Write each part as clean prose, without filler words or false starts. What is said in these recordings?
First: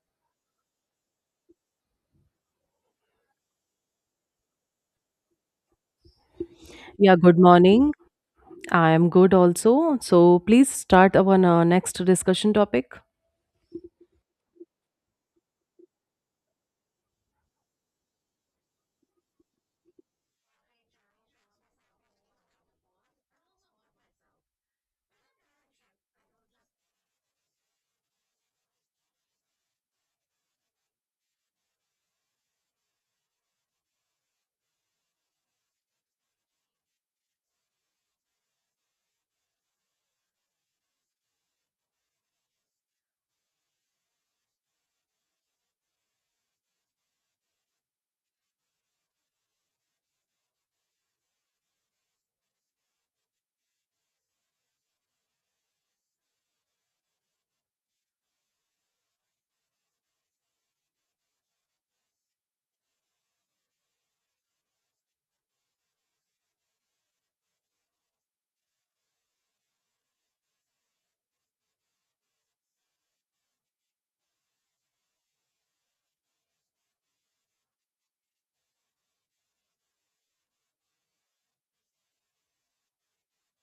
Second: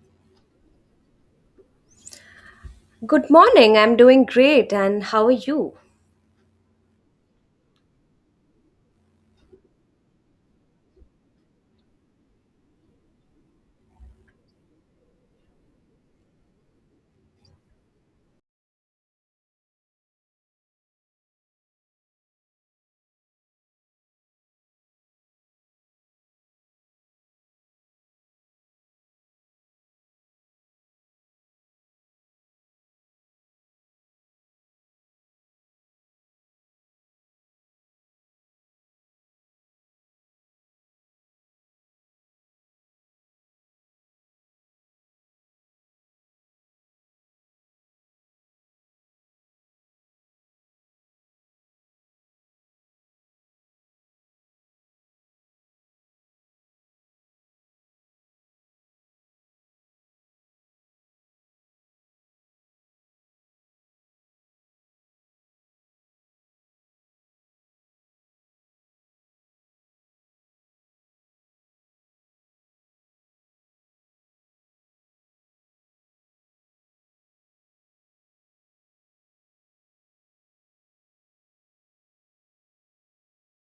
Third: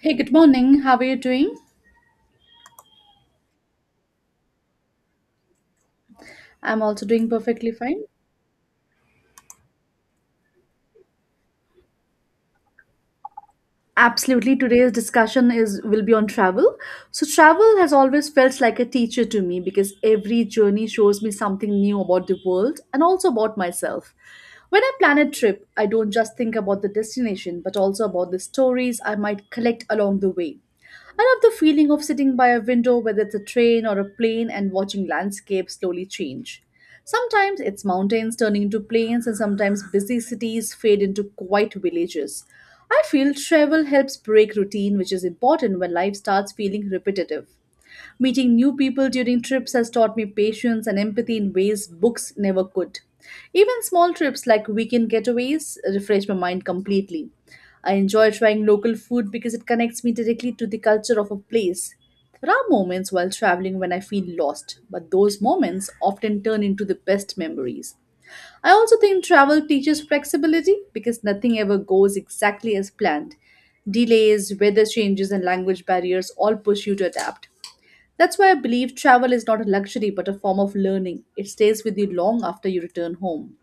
Hey, good morning. How are you doing? Good morning. I'm doing great. And how are you? I'm also Yeah, doing good perfectly morning. fine. I am good also. So please start our next discussion topic. Absolutely. Today's discussion is will be on travel. So travel has always felt like a teacher to me because every journey shows me something new about the world and also about myself. When I plan a trip, I don't just think about the destination, but also about the stories I might collect along the way. I love the feeling of sitting by a window, whether it's a train or a plane, and watching landscapes slowly change. Sometimes it's mountains turning into plains, and sometimes busy cities fade into quiet villages. I feel travel helps break routine, which is important when life starts feeling repetitive. Meeting new people during trips has taught me patience and empathy in ways books never could. Even small trips like weekend getaways refresh my mind completely. I enjoy trying local food because it connects me directly to the culture of a place. There are moments while traveling when I feel lost, but those moments often turn into the best memories. I also think travel teaches flexibility because nothing ever goes exactly as planned. Delays, weather changes, and language barriers all push you to adapt. That's why I believe travel is not a luxury but a form of learning. It stays with you long after you return home.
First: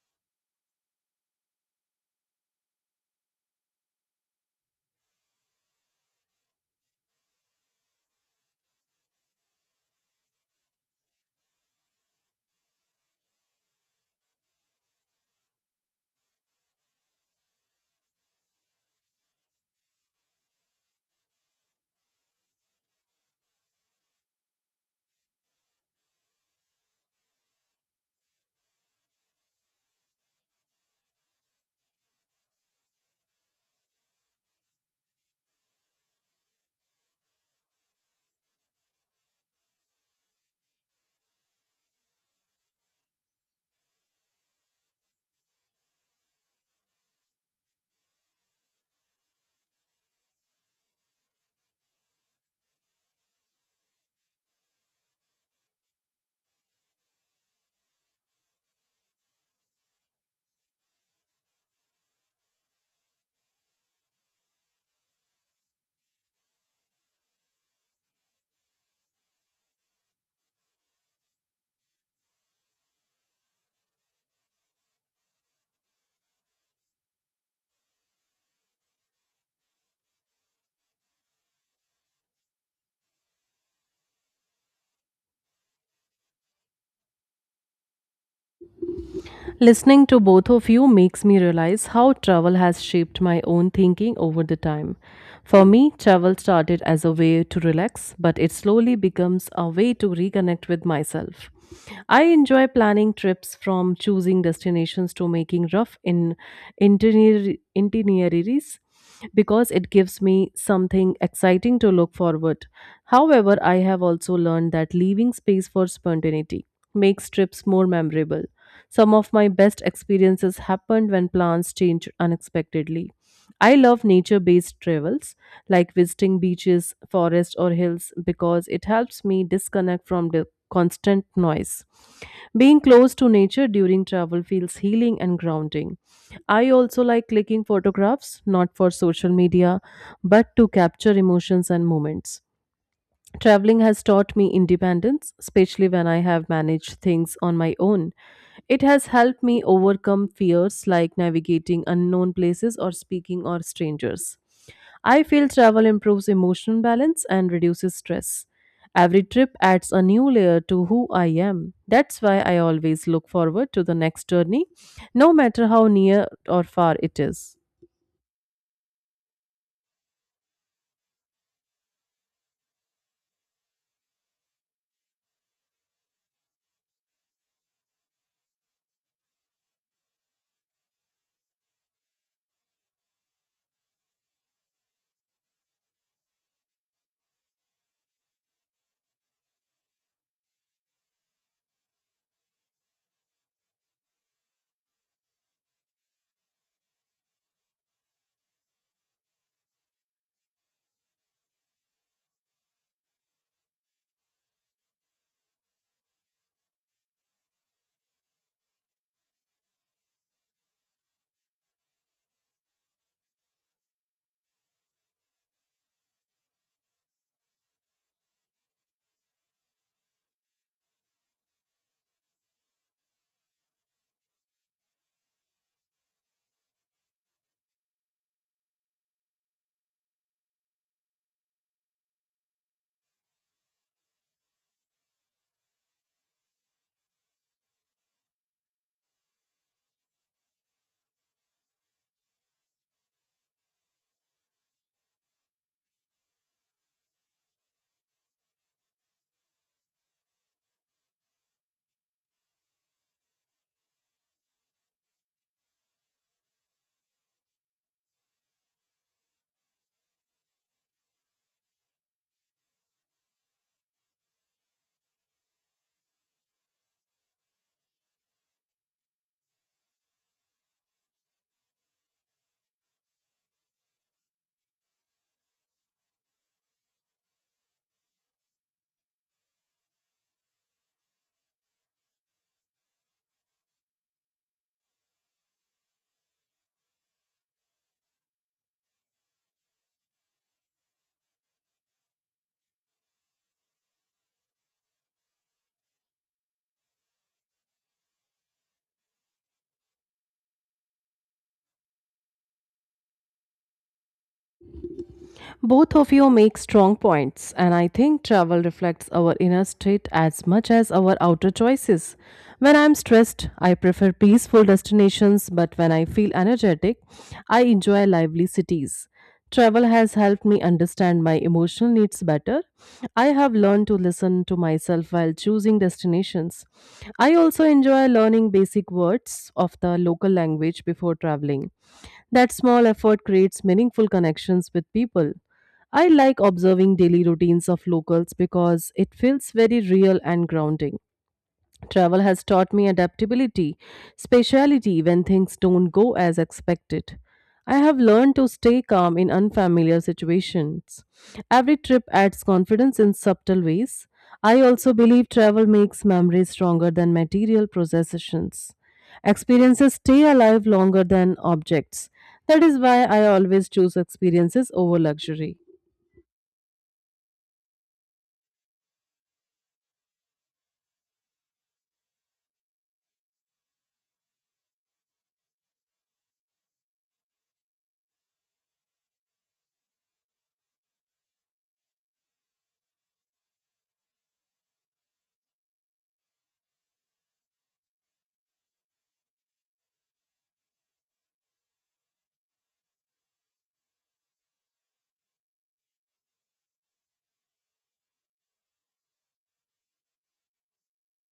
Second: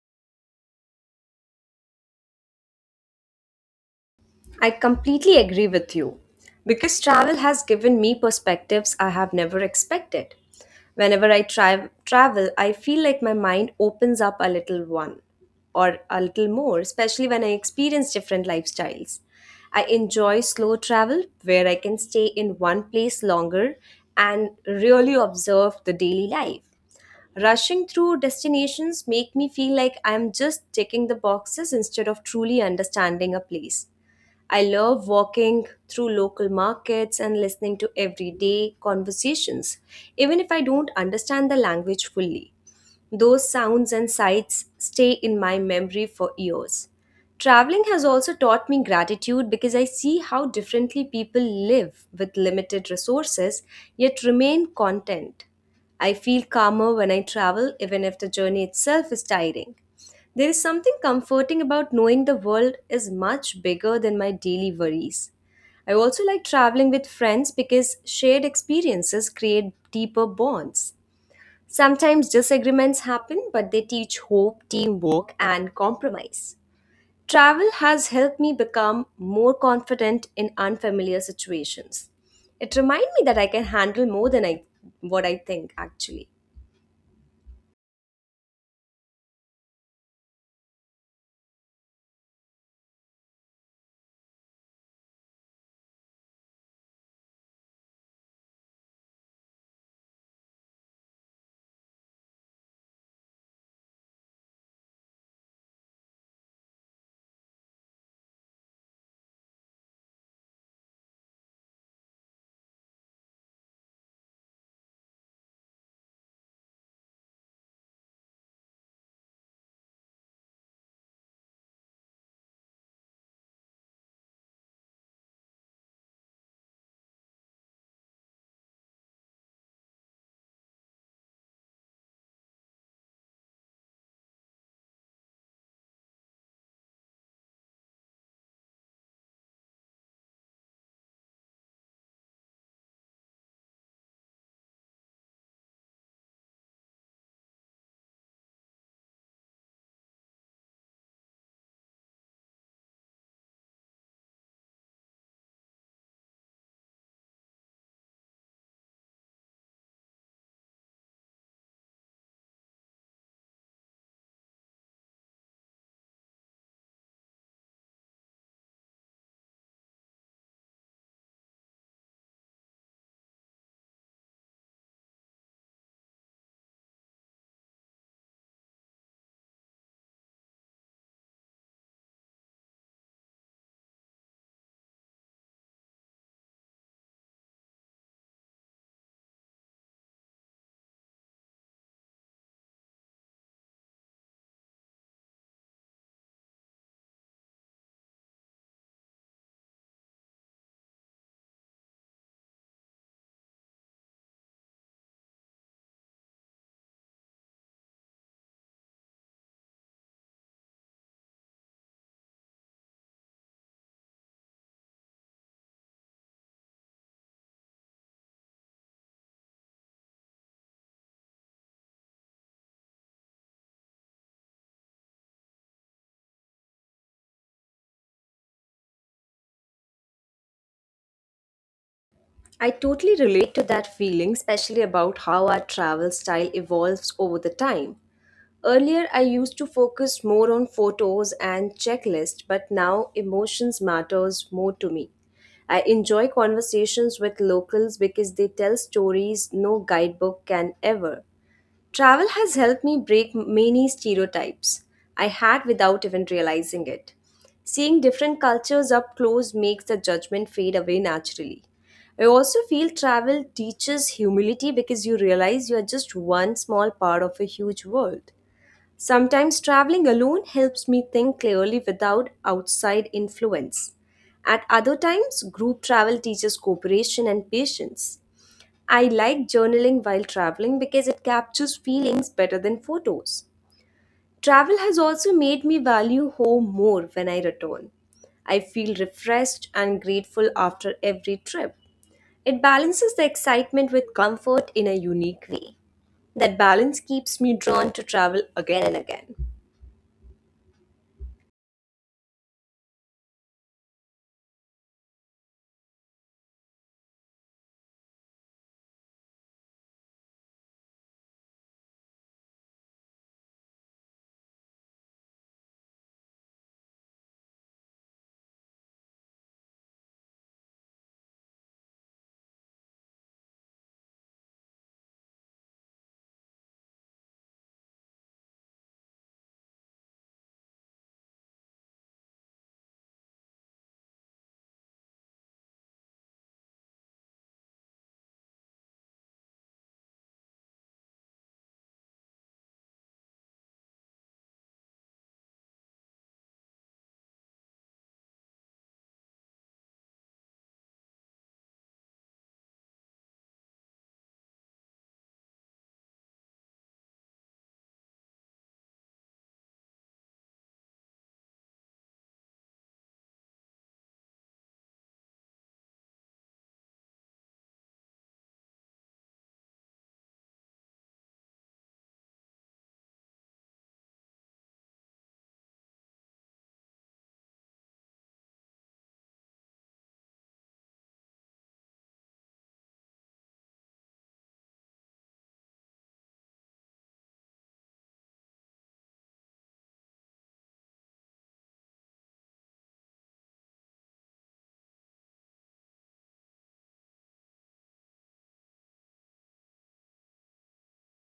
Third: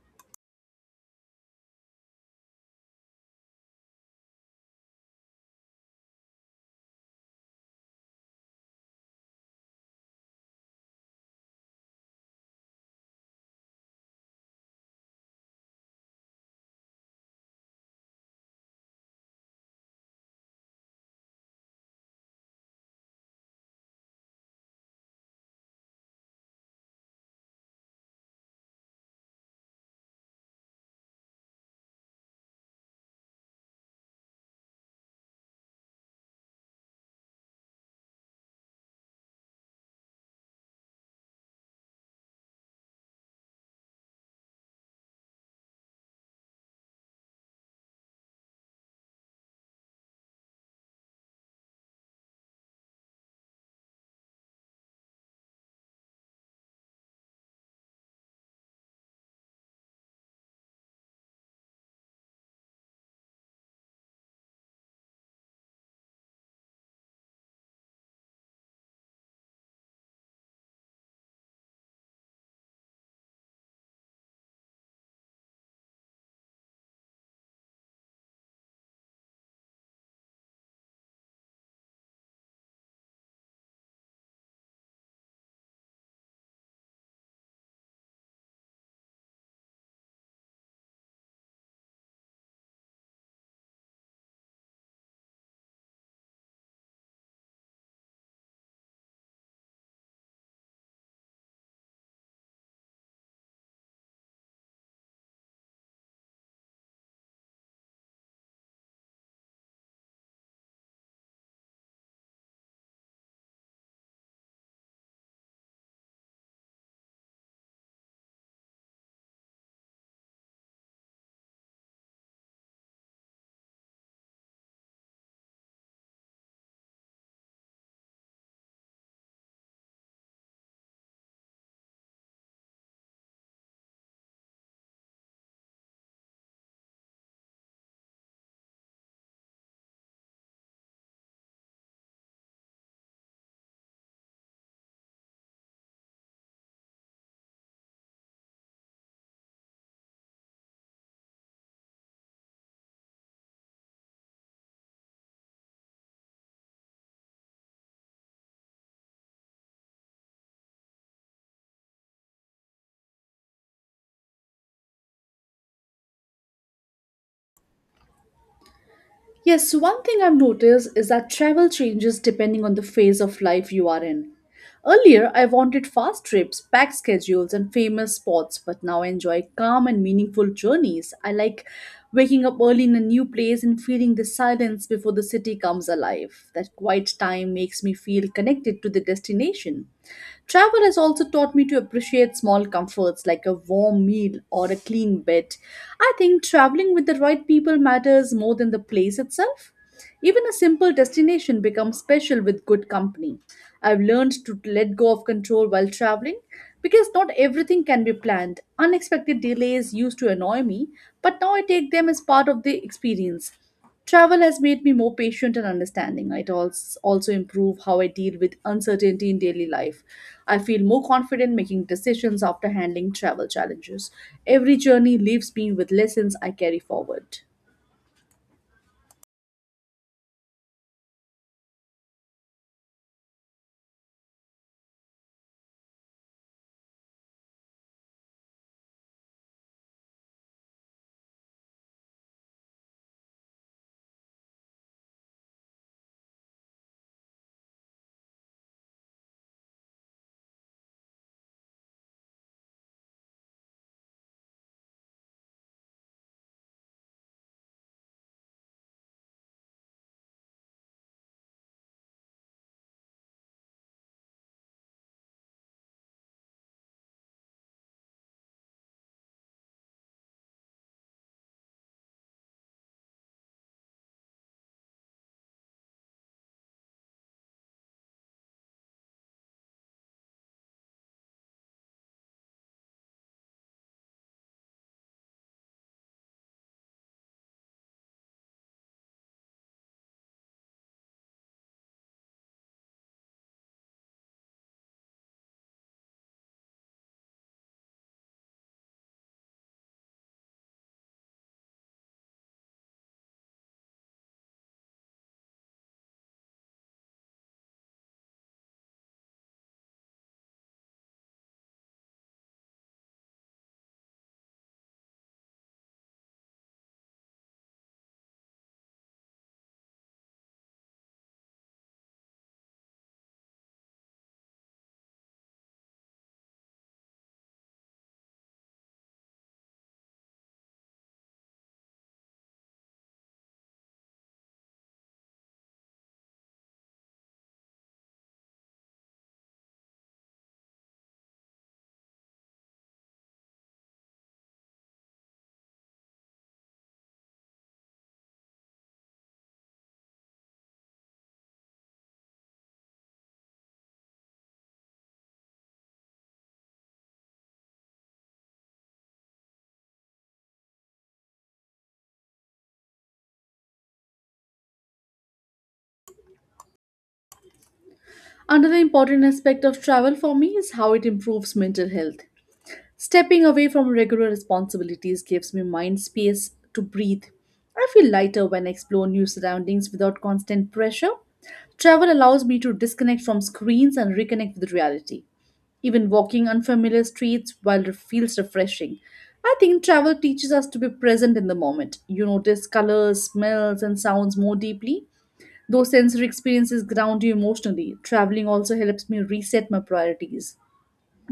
I completely agree with you because travel has given me perspectives I have never expected. Whenever I travel, I feel like my mind opens up a little one or a little more, especially when I experience different lifestyles. I enjoy slow travel where I can stay in one place longer and really observe the daily life. Rushing through destinations make me feel like I'm just ticking the boxes instead of truly understanding a place. I love walking through local markets and listening to everyday conversations, even if I don't understand the language fully. Those sounds and sights stay in my memory for years. Traveling has also taught me gratitude because I see how differently people live with limited resources yet remain content. I feel calmer when I travel, even if the journey itself is tiring. There is something comforting about knowing the world is much bigger than my daily worries. I also like traveling with friends because shared experiences create deeper bonds. Sometimes disagreements happen, but they teach hope, teamwork, and compromise. Travel has helped me become more confident in unfamiliar situations. It reminds me that I can handle more than I what I think actually. Listening to both of you makes me realize how travel has shaped my own thinking over the time. For me, travel started as a way to relax, but it slowly becomes a way to reconnect with myself. I enjoy planning trips from choosing destinations to making rough itinerary- itineraries because it gives me something exciting to look forward. However, I have also learned that leaving space for spontaneity makes trips more memorable. Some of my best experiences happened when plans changed unexpectedly. I love nature based travels like visiting beaches, forests, or hills because it helps me disconnect from the constant noise. Being close to nature during travel feels healing and grounding. I also like clicking photographs, not for social media, but to capture emotions and moments. Traveling has taught me independence, especially when I have managed things on my own. It has helped me overcome fears like navigating unknown places or speaking or strangers. I feel travel improves emotional balance and reduces stress. Every trip adds a new layer to who I am. That's why I always look forward to the next journey, no matter how near or far it is. Yes, one thing I've noticed is that travel changes depending on the phase of life you are in. Earlier, I wanted fast trips, packed schedules, and famous spots, but now I enjoy calm and meaningful journeys. I like waking up early in a new place and feeling the silence before the city comes alive. That quiet time makes me feel connected to the destination. Travel has also taught me to appreciate small comforts like a warm meal or a clean bed. I think traveling with the right people matters more than the place itself. Even a simple destination becomes special with good company. I've learned to let go of control while traveling because not everything can be planned. Unexpected delays used to annoy me, but now I take them as part of the experience. Travel has made me more patient and understanding. It also improve how I deal with uncertainty in daily life. I feel more confident making decisions after handling travel challenges. Every journey leaves me with lessons I carry forward. I totally relate to that feeling, especially about how our travel style evolves over the time. Earlier, I used to focus more on photos and checklists, but now emotions matters more to me. I enjoy conversations with locals because they tell stories no guidebook can ever. Travel has helped me break many stereotypes I had without even realizing it. Seeing different cultures up close makes the judgment fade away naturally. I also feel travel teaches humility because you realize you are just one small part of a huge world. Sometimes traveling alone helps me think clearly without outside influence. At other times, group travel teaches cooperation and patience. I like journaling while traveling because it captures feelings better than photos. Travel has also made me value home more when I return. I feel refreshed and grateful after every trip. It balances the excitement with comfort in a unique way. That balance keeps me drawn to travel again and again. Both of you make strong points, and I think travel reflects our inner state as much as our outer choices. When I'm stressed, I prefer peaceful destinations, but when I feel energetic, I enjoy lively cities. Travel has helped me understand my emotional needs better. I have learned to listen to myself while choosing destinations. I also enjoy learning basic words of the local language before traveling. That small effort creates meaningful connections with people. I like observing daily routines of locals because it feels very real and grounding. Travel has taught me adaptability, speciality when things don't go as expected. I have learned to stay calm in unfamiliar situations. Every trip adds confidence in subtle ways. I also believe travel makes memories stronger than material possessions. Experiences stay alive longer than objects. That is why I always choose experiences over luxury. Another important aspect of travel for me is how it improves mental health. Stepping away from regular responsibilities gives me mind space to breathe. I feel lighter when I explore new surroundings without constant pressure. Travel allows me to disconnect from screens and reconnect with reality. Even walking unfamiliar streets while it feels refreshing. I think travel teaches us to be present in the moment. You notice colors, smells, and sounds more deeply. Those sensory experiences ground you emotionally. Traveling also helps me reset my priorities.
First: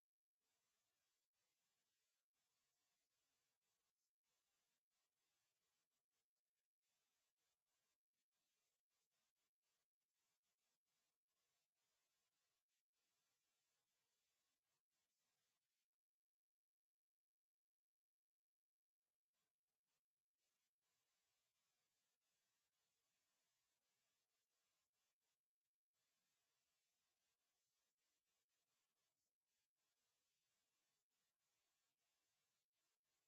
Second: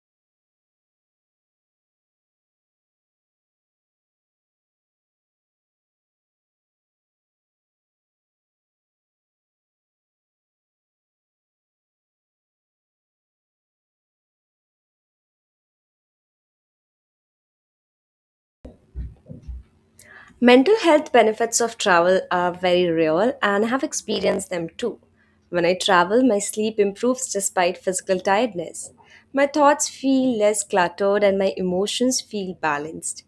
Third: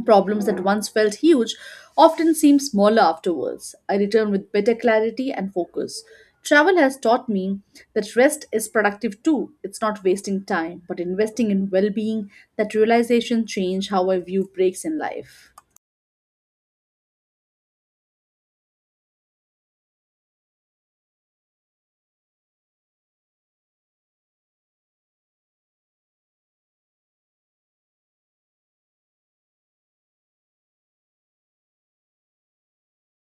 Problems that once felt huge often seem smaller afterwards. I return with better clarity and focus. Travel has taught me that rest is productive too. It's not wasting time, but investing in well being. That realization changed how I view breaks in life. Mental health benefits of travel are very real and I have experienced them too. When I travel, my sleep improves despite physical tiredness. My thoughts feel less cluttered and my emotions feel balanced.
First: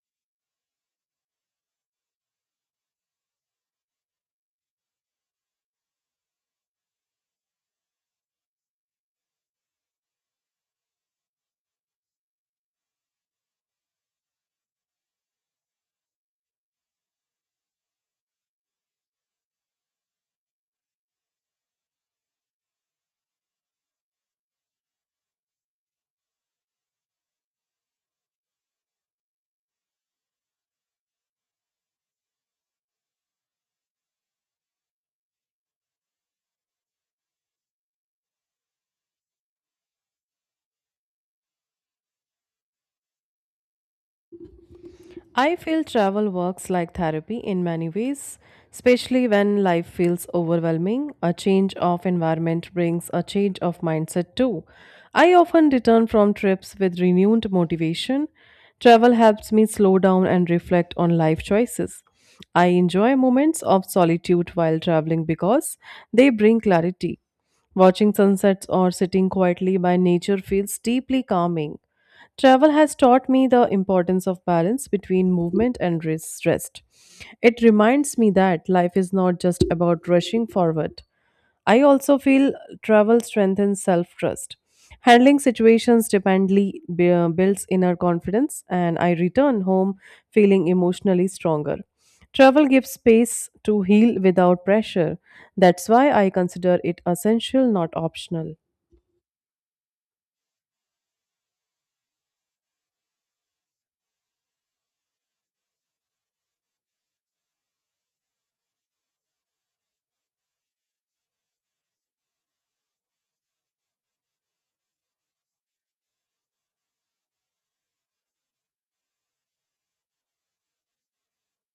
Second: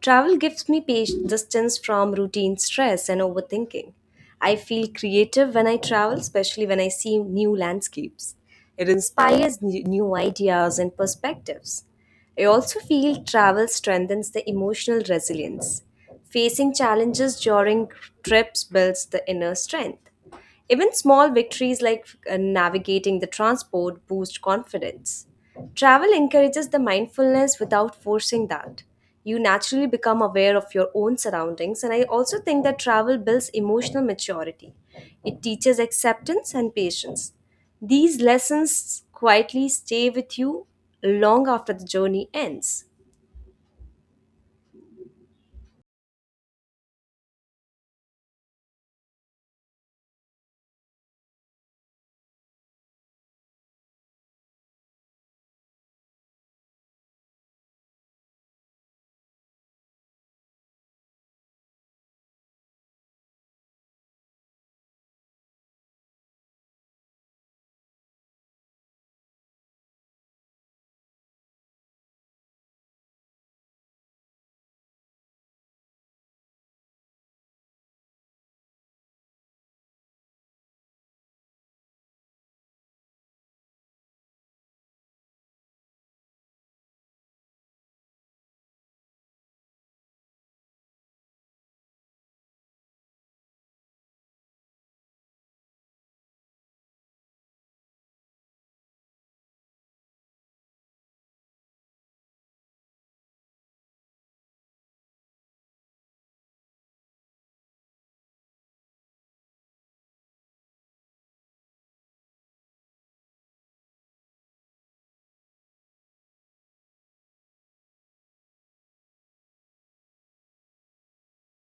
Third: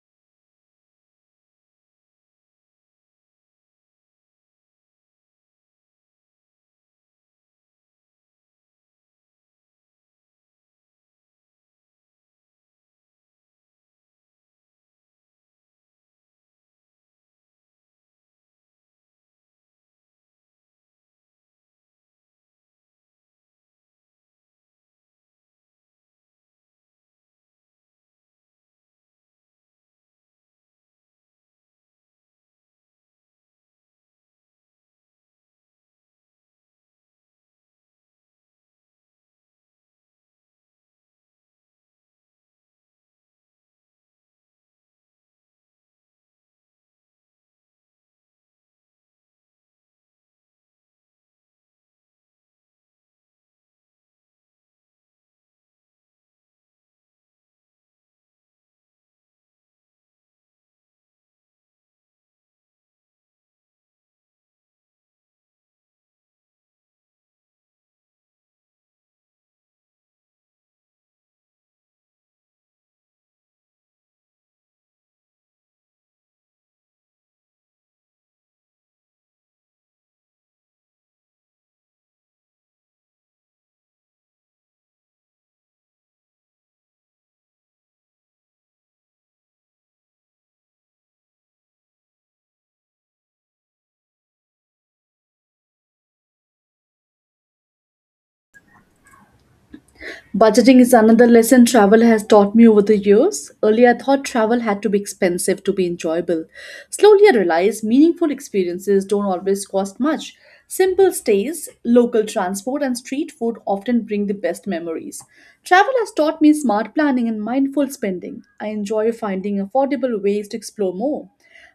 Travel gives me distance from routine stress and overthinking. I feel creative when I travel, especially when I see new landscapes. It inspires new ideas and perspectives. I also feel travel strengthens the emotional resilience. Facing challenges during trips builds the inner strength. Even small victories like navigating the transport boost confidence. Travel encourages the mindfulness without forcing that. You naturally become aware of your own surroundings, and I also think that travel builds emotional maturity. It teaches acceptance and patience. These lessons quietly stay with you long after the journey ends. I feel travel works like therapy in many ways, especially when life feels overwhelming. A change of environment brings a change of mindset too. I often return from trips with renewed motivation. Travel helps me slow down and reflect on life choices. I enjoy moments of solitude while traveling because they bring clarity. Watching sunsets or sitting quietly by nature feels deeply calming. Travel has taught me the importance of balance between movement and rest. It reminds me that life is not just about rushing forward. I also feel travel strengthens self trust. Handling situations dependently builds inner confidence, and I return home feeling emotionally stronger. Travel gives space to heal without pressure. That's why I consider it essential, not optional. Budgeting is another lesson travel has taught me over the years. Earlier, I thought travel had to be expensive to be enjoyable. Slowly, I realized meaningful experiences don't always cost much. Simple stays, local transport, and street food often bring the best memories. Travel has taught me smart planning and mindful spending. I enjoy finding affordable ways to explore more.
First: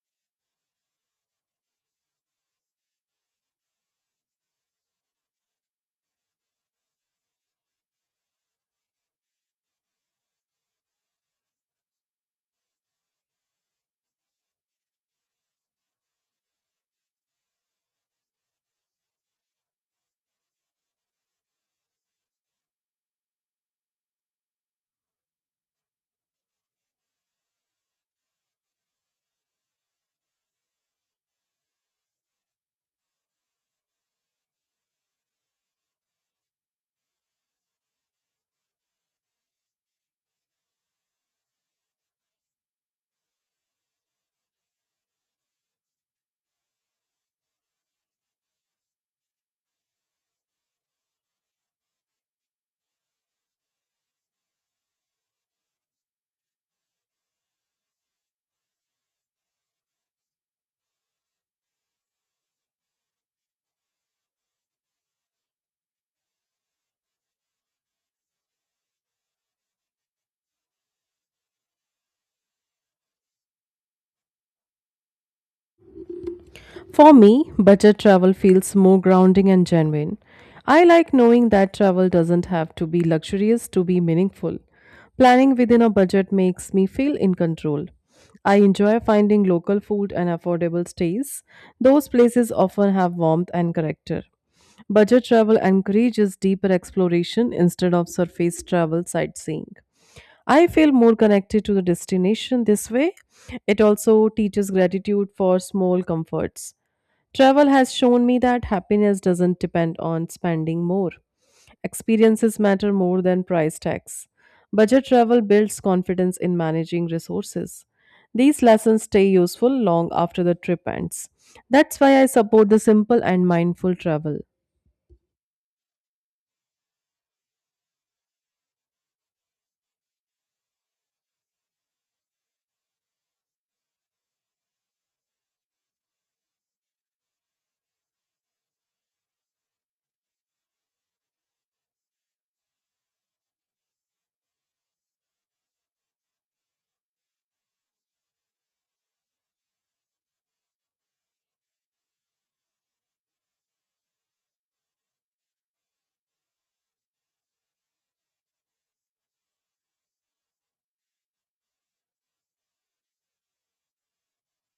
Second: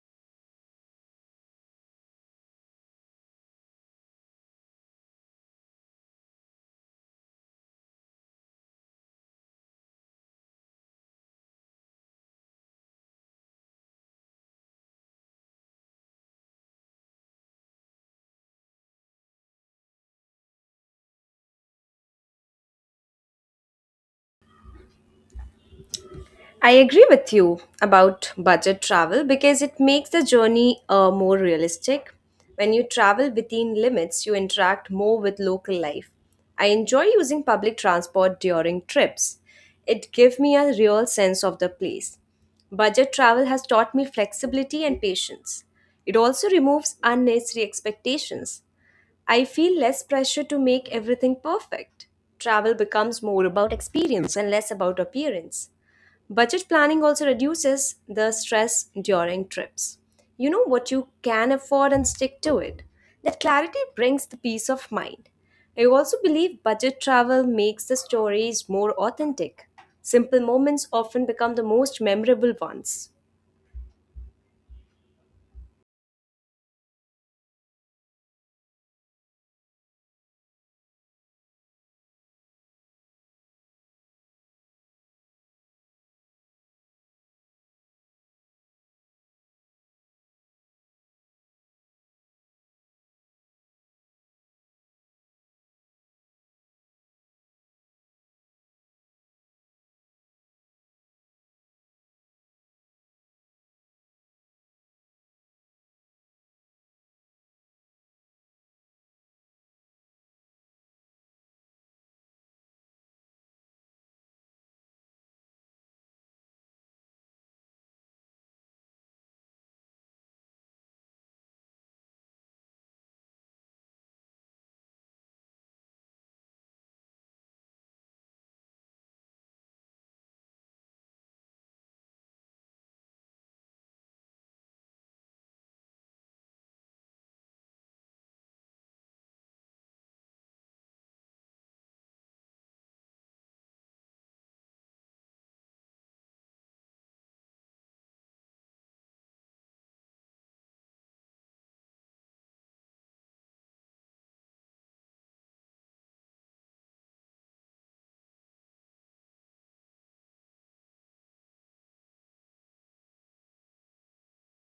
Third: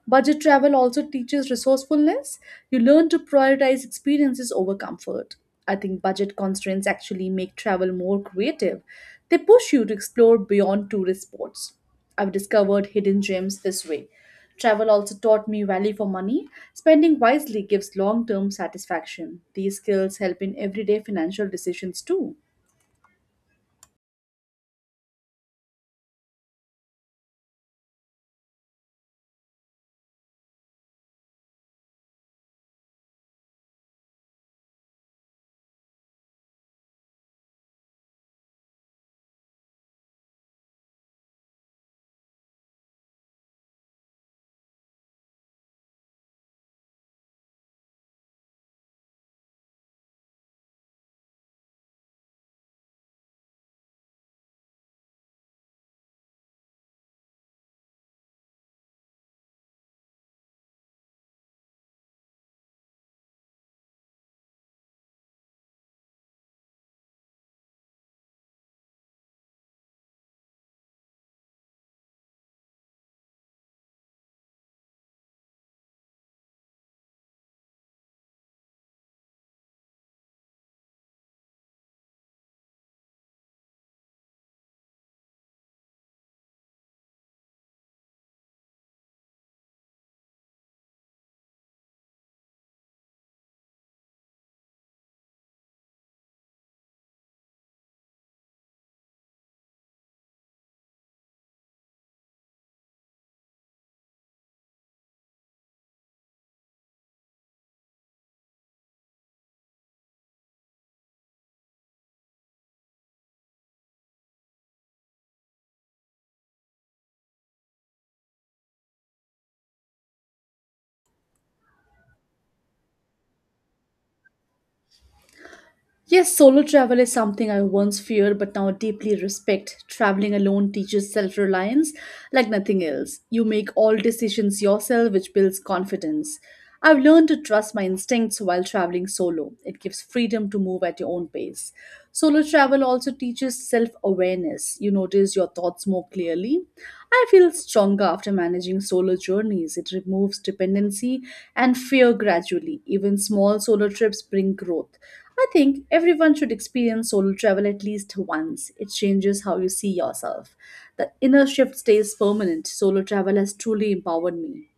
Budget travel also teaches resourcefulness. You learn to prioritize experiences over comfort. I think budget constraints actually make travel more creative. They push you to explore beyond tourist spots. I've discovered hidden gems this way. Travel also taught me value for money. Spending wisely gives long term satisfaction. These skills help in everyday financial decisions too. I agree with you about budget travel because it makes the journey more realistic. When you travel within limits, you interact more with local life. I enjoy using public transport during trips. It gives me a real sense of the place. Budget travel has taught me flexibility and patience. It also removes unnecessary expectations. I feel less pressure to make everything perfect. Travel becomes more about experience and less about appearance. Budget planning also reduces the stress during trips. You know what you can afford and stick to it. That clarity brings the peace of mind. I also believe budget travel makes the stories more authentic. Simple moments often become the most memorable ones. For me, budget travel feels more grounding and genuine. I like knowing that travel doesn't have to be luxurious to be meaningful. Planning within a budget makes me feel in control. I enjoy finding local food and affordable stays. Those places often have warmth and character. Budget travel encourages deeper exploration instead of surface travel sightseeing. I feel more connected to the destination this way. It also teaches gratitude for small comforts. Travel has shown me that happiness doesn't depend on spending more. Experiences matter more than price tags. Budget travel builds confidence in managing resources. These lessons stay useful long after the trip ends. That's why I support the simple and mindful travel. Yes, solo travel is something I once feared but now deeply respect. Traveling alone teaches self reliance like nothing else. You make all decisions yourself, which builds confidence. I've learned to trust my instincts while traveling solo. It gives freedom to move at your own pace. Solo travel also teaches self awareness. You notice your thoughts more clearly. I feel stronger after managing solo journeys. It removes dependency and fear gradually. Even small solo trips bring growth. I think everyone should experience solo travel at least once. It changes how you see yourself. The inner shift stays permanent. Solo travel has truly empowered me.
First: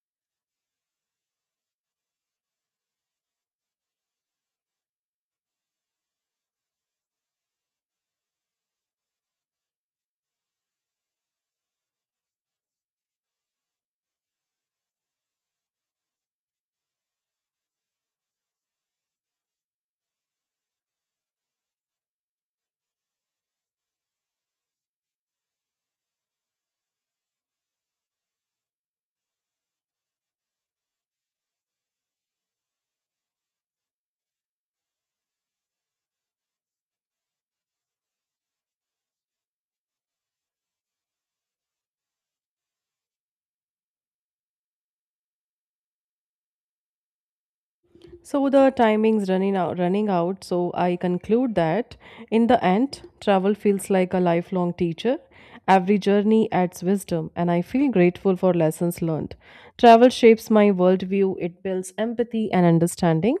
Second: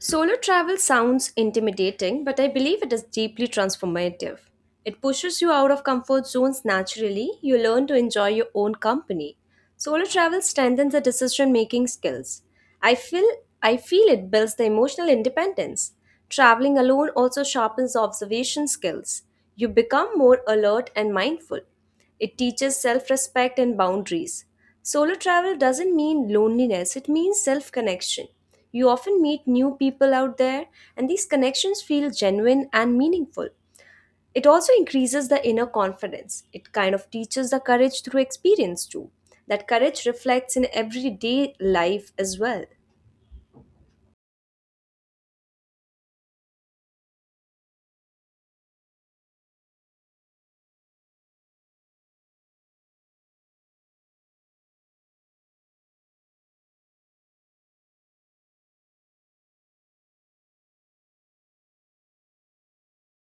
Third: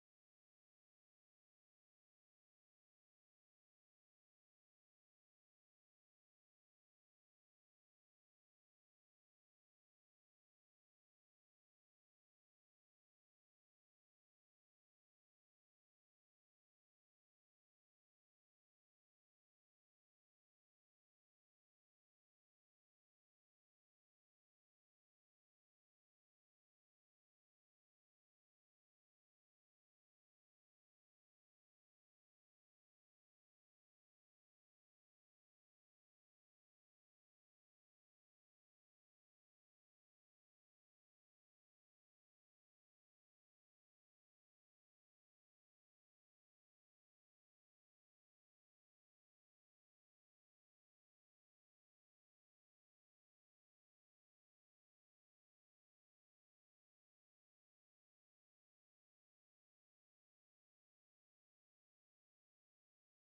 Solo travel sounds intimidating, but I believe it is deeply transformative. It pushes you out of comfort zones naturally, you learn to enjoy your own company. Solo travel strengthens the decision-making skills. I feel I feel it builds the emotional independence. Traveling alone also sharpens observation skills. You become more alert and mindful. It teaches self respect and boundaries. Solo travel doesn't mean loneliness, it means self connection. You often meet new people out there, and these connections feel genuine and meaningful. It also increases the inner confidence. It kind of teaches the courage through experience, too. That courage reflects in everyday life as well. So the timing's running out. So I conclude that in the end, travel feels like a lifelong teacher. Every journey adds wisdom, and I feel grateful for lessons learned. Travel shapes my worldview, it builds empathy and understanding.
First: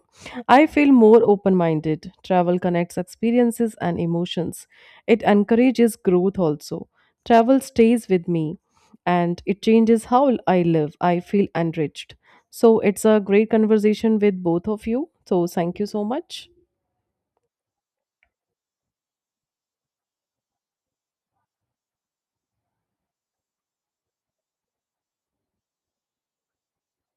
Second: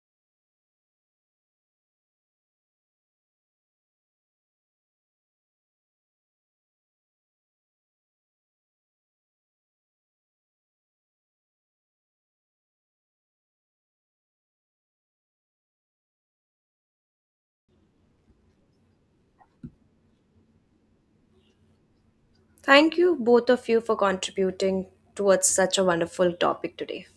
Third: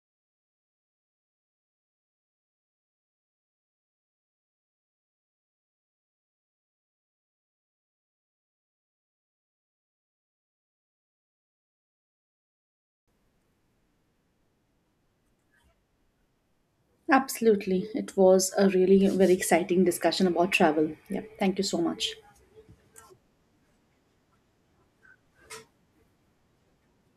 I feel more open minded. Travel connects experiences and emotions, it encourages growth also. Travel stays with me and it changes how I live. I feel enriched. So it's a great conversation with both of you. So thank you so much. Absolutely. It was a really very exciting discussion about travel. Yeah. Thank you so much. Thank you, both of you, for contributing towards such a wonderful topic today.